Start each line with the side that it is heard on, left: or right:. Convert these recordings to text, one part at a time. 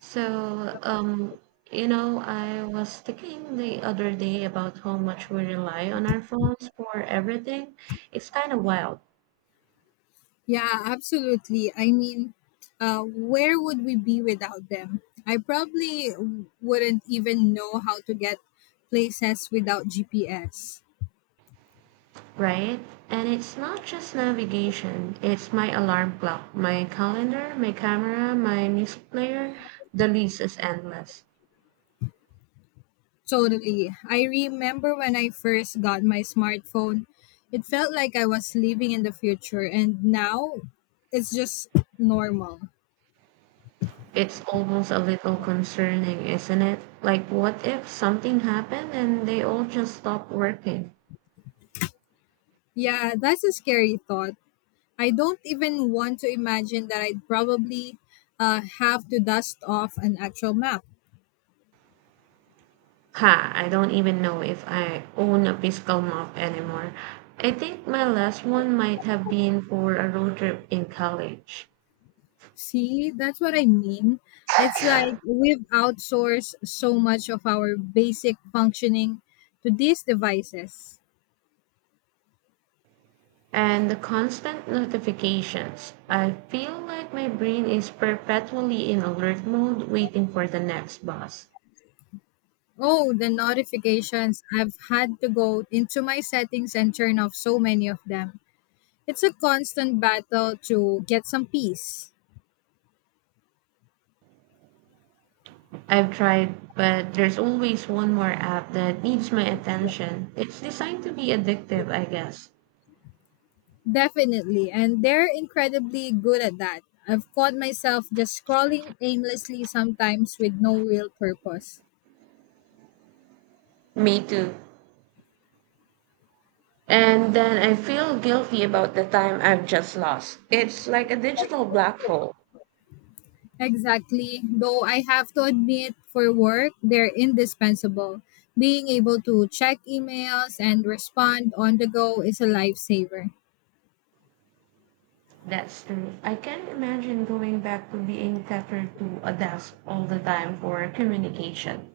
right: So, um, I was thinking the other day about how much we rely on our phones for everything. It's kind of wild,
left: Yeah, absolutely. I mean, where would we be without them? I probably wouldn't even know how to get places without GPS.
right: right? And it's not just navigation, it's my alarm clock, my calendar, my camera, my music player. The list is endless.
left: Totally. I remember when I first got my smartphone, it felt like I was living in the future, and now it's just normal.
right: It's almost a little concerning, isn't it? Like, what if something happened and they all just stopped working?
left: Yeah, that's a scary thought. I don't even want to imagine that I'd probably have to dust off an actual map.
right: Ha, I don't even know if I own a physical map anymore. I think my last one might have been for a road trip in college.
left: See, that's what I mean. It's like we've outsourced so much of our basic functioning to these devices.
right: And the constant notifications. I feel like my brain is perpetually in alert mode waiting for the next bus.
left: Oh, the notifications. I've had to go into my settings and turn off so many of them. It's a constant battle to get some peace.
right: I've tried, but there's always one more app that needs my attention. It's designed to be addictive, I guess.
left: Definitely. And they're incredibly good at that. I've caught myself just scrolling aimlessly sometimes with no real purpose.
right: Me too. And then I feel guilty about the time I've just lost. It's like a digital black hole.
left: Exactly. Though I have to admit, for work, they're indispensable. Being able to check emails and respond on the go is a lifesaver.
right: That's true. I can't imagine going back to being tethered to a desk all the time for communication.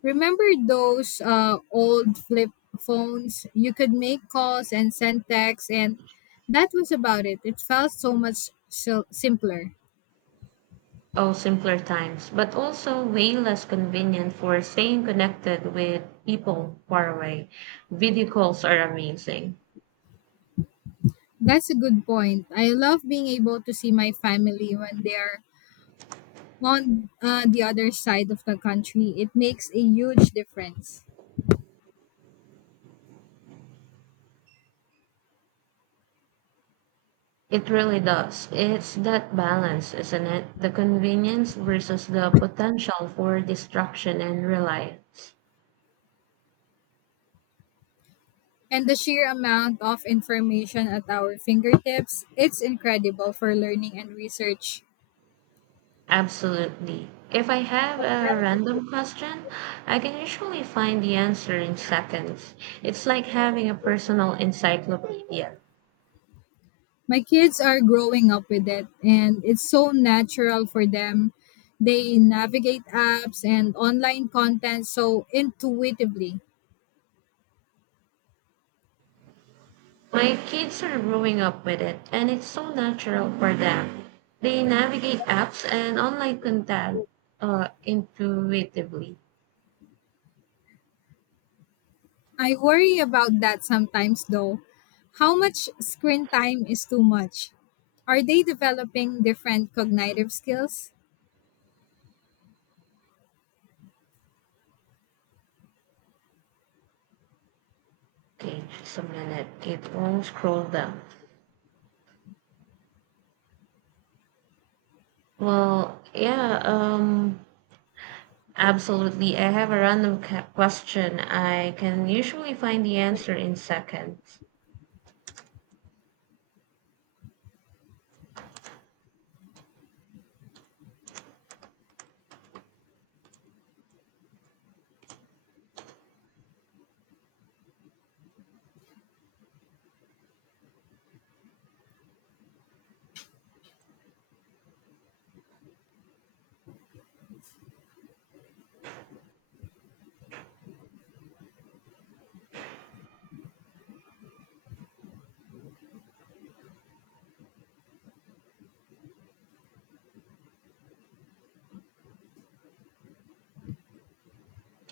left: Remember those old flip phones? You could make calls and send texts, and that was about it. It felt so much simpler.
right: Oh, simpler times, but also way less convenient for staying connected with people far away. Video calls are amazing.
left: That's a good point. I love being able to see my family when they're on the other side of the country. It makes a huge difference.
right: It really does. It's that balance, isn't it? The convenience versus the potential for distraction and reliance.
left: And the sheer amount of information at our fingertips, it's incredible for learning and research.
right: Absolutely. If I have a random question, I can usually find the answer in seconds. It's like having a personal encyclopedia.
left: My kids are growing up with it, and it's so natural for them. They navigate apps and online content so intuitively.
right: My kids are growing up with it, and it's so natural for them. They navigate apps and online content intuitively.
left: I worry about that sometimes, though. How much screen time is too much? Are they developing different cognitive skills?
right: Okay, just a minute. It won't scroll down. Well, yeah, um, Absolutely. I have a random question. I can usually find the answer in seconds.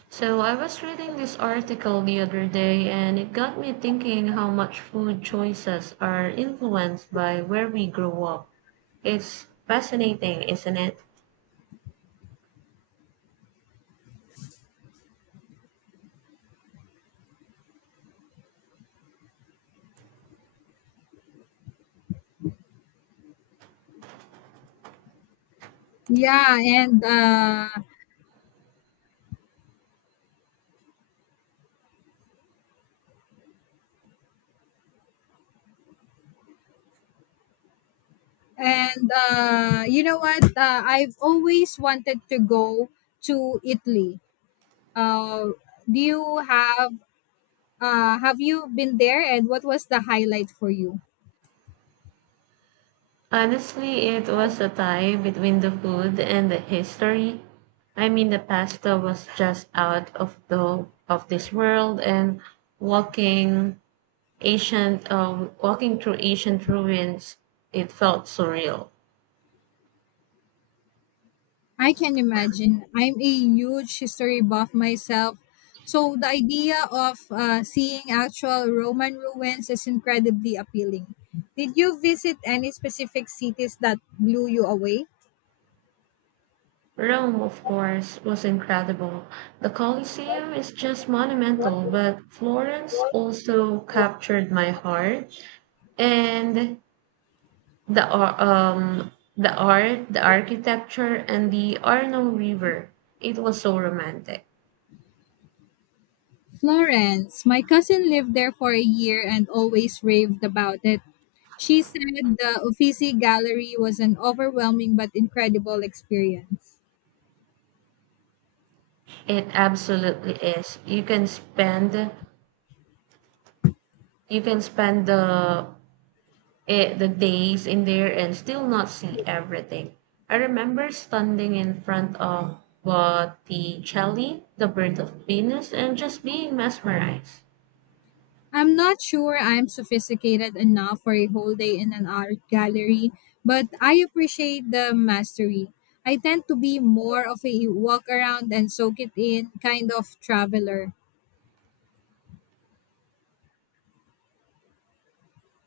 right: So, I was reading this article the other day and it got me thinking how much food choices are influenced by where we grow up. It's fascinating, isn't it?
left: Yeah, and you know what? I've always wanted to go to Italy. Uh, do you have Have you been there? And what was the highlight for you?
right: Honestly, it was a tie between the food and the history. I mean, the pasta was just out of the of this world, and walking walking through ancient ruins, it felt surreal.
left: I can imagine. I'm a huge history buff myself. So the idea of seeing actual Roman ruins is incredibly appealing. Did you visit any specific cities that blew you away?
right: Rome, of course, was incredible. The Colosseum is just monumental, but Florence also captured my heart. And the ar- um the art, the architecture, and the Arno river, it was so romantic.
left: Florence. My cousin lived there for a year and always raved about it. She said the Uffizi Gallery was an overwhelming but incredible experience.
right: It absolutely is. You can spend the days in there and still not see everything. I remember standing in front of Botticelli, the Birth of Venus, and just being mesmerized.
left: I'm not sure I'm sophisticated enough for a whole day in an art gallery, but I appreciate the mastery. I tend to be more of a walk around and soak it in kind of traveler.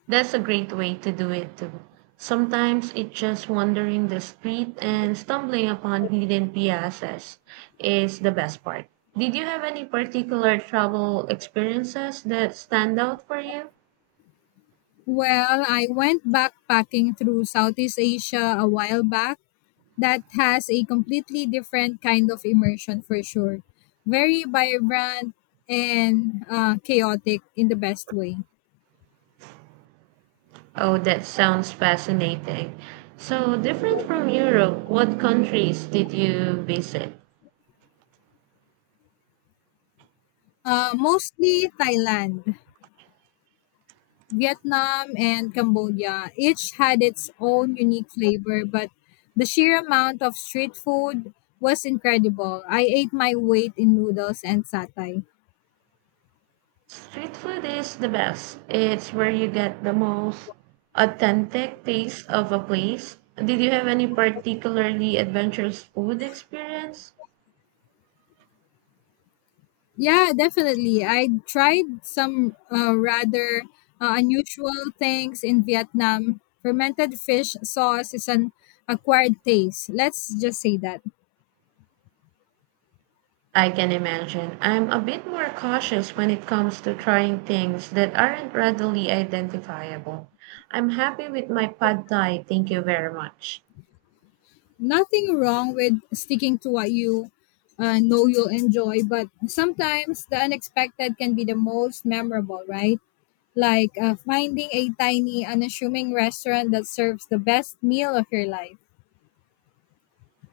right: That's a great way to do it too. Sometimes it's just wandering the street and stumbling upon hidden piazzas is the best part. Did you have any particular travel experiences that stand out for you?
left: Well, I went backpacking through Southeast Asia a while back that has a completely different kind of immersion for sure. Very vibrant and chaotic in the best way.
right: Oh, that sounds fascinating. So, different from Europe, what countries did you visit?
left: Mostly Thailand, Vietnam, and Cambodia. Each had its own unique flavor, but the sheer amount of street food was incredible. I ate my weight in noodles and satay.
right: Street food is the best. It's where you get the most authentic taste of a place. Did you have any particularly adventurous food experience?
left: Yeah, definitely. I tried some rather unusual things in Vietnam. Fermented fish sauce is an acquired taste. Let's just say that.
right: I can imagine. I'm a bit more cautious when it comes to trying things that aren't readily identifiable. I'm happy with my pad thai. Thank you very much.
left: Nothing wrong with sticking to what you know you'll enjoy, but sometimes the unexpected can be the most memorable, right? Like finding a tiny, unassuming restaurant that serves the best meal of your life.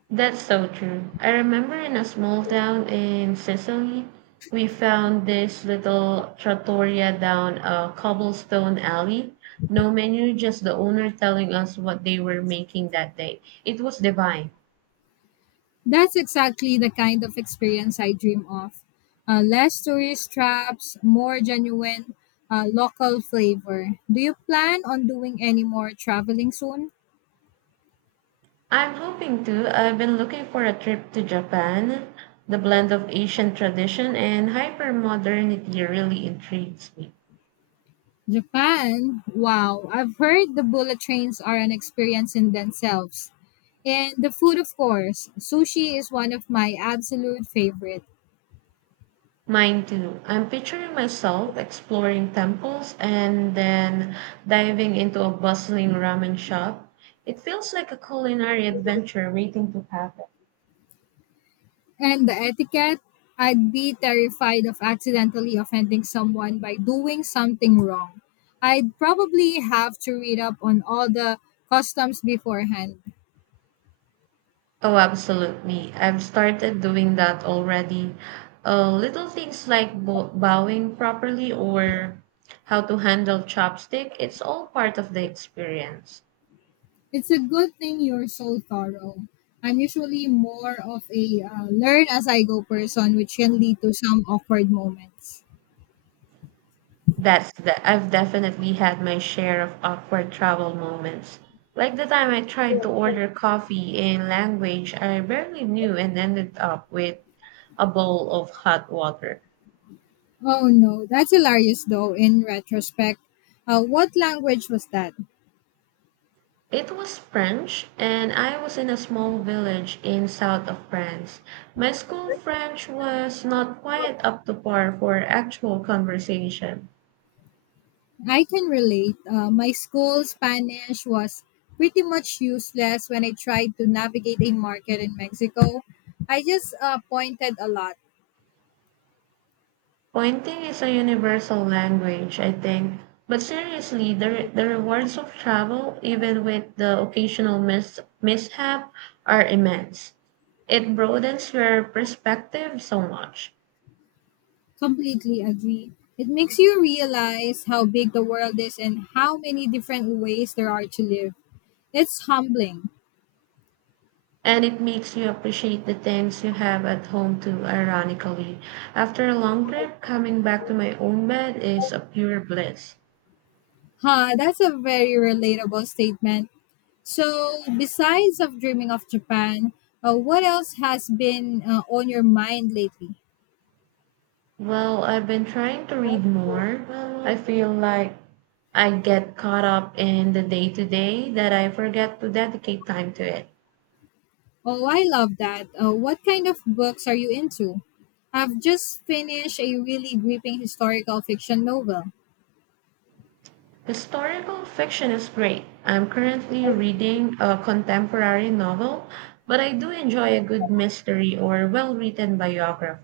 right: That's so true. I remember in a small town in Sicily, we found this little trattoria down a cobblestone alley. No menu, just the owner telling us what they were making that day. It was divine.
left: That's exactly the kind of experience I dream of. Less tourist traps, more genuine local flavor. Do you plan on doing any more traveling soon?
right: I'm hoping to. I've been looking for a trip to Japan. The blend of Asian tradition and hyper modernity really intrigues me.
left: Japan? Wow, I've heard the bullet trains are an experience in themselves. And the food, of course. Sushi is one of my absolute favorite.
right: Mine too. I'm picturing myself exploring temples and then diving into a bustling ramen shop. It feels like a culinary adventure waiting to happen.
left: And the etiquette, I'd be terrified of accidentally offending someone by doing something wrong. I'd probably have to read up on all the customs beforehand.
right: Oh, absolutely. I've started doing that already. Little things like bowing properly or how to handle chopstick, it's all part of the experience.
left: It's a good thing you're so thorough. I'm usually more of a learn as I go person, which can lead to some awkward moments.
right: I've definitely had my share of awkward travel moments. Like the time I tried to order coffee in language I barely knew and ended up with a bowl of hot water.
left: Oh no, that's hilarious though, in retrospect. What language was that?
right: It was French, and I was in a small village in south of France. My school French was not quite up to par for actual conversation.
left: I can relate. My school Spanish was pretty much useless when I tried to navigate a market in Mexico. I just pointed a lot.
right: Pointing is a universal language, I think. But seriously, the rewards of travel, even with the occasional mishap, are immense. It broadens your perspective so much.
left: Completely agree. It makes you realize how big the world is and how many different ways there are to live. It's humbling.
right: And it makes you appreciate the things you have at home too, ironically. After a long trip, coming back to my own bed is a pure bliss.
left: Huh, that's a very relatable statement. So, besides of dreaming of Japan, what else has been on your mind lately?
right: Well, I've been trying to read more. I feel like I get caught up in the day to day that I forget to dedicate time to it.
left: Oh, I love that. What kind of books are you into? I've just finished a really gripping historical fiction novel.
right: Historical fiction is great. I'm currently reading a contemporary novel, but I do enjoy a good mystery or well written biography.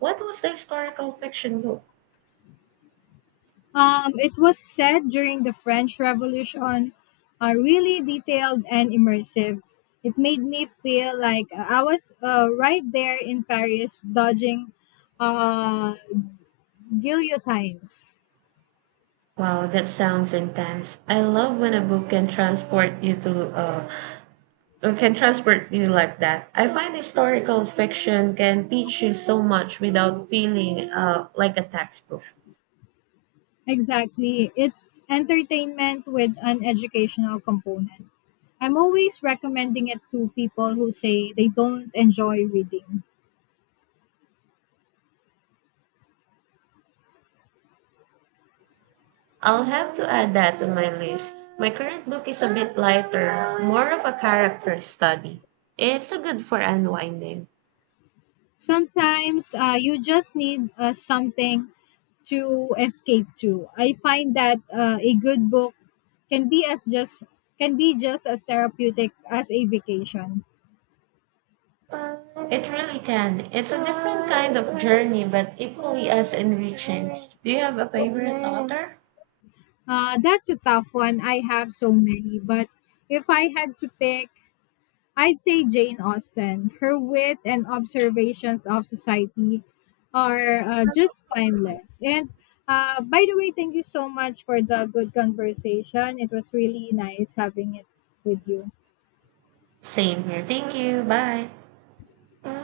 right: What was the historical fiction book?
left: It was set during the French Revolution, really detailed and immersive. It made me feel like I was right there in Paris dodging uh, guillotines.
right: Wow, that sounds intense. I love when a book can transport you to can transport you like that. I find historical fiction can teach you so much without feeling like a textbook.
left: Exactly. It's entertainment with an educational component. I'm always recommending it to people who say they don't enjoy reading.
right: I'll have to add that to my list. My current book is a bit lighter, more of a character study. It's a good for unwinding.
left: Sometimes you just need something to escape to. I find that a good book can be as just can be just as therapeutic as a vacation.
right: It really can. It's a different kind of journey, but equally as enriching. Do you have a favorite author?
left: That's a tough one. I have so many, but if I had to pick, I'd say Jane Austen. Her wit and observations of society are just timeless. And by the way, thank you so much for the good conversation. It was really nice having it with you.
right: Same here. Thank you. Bye.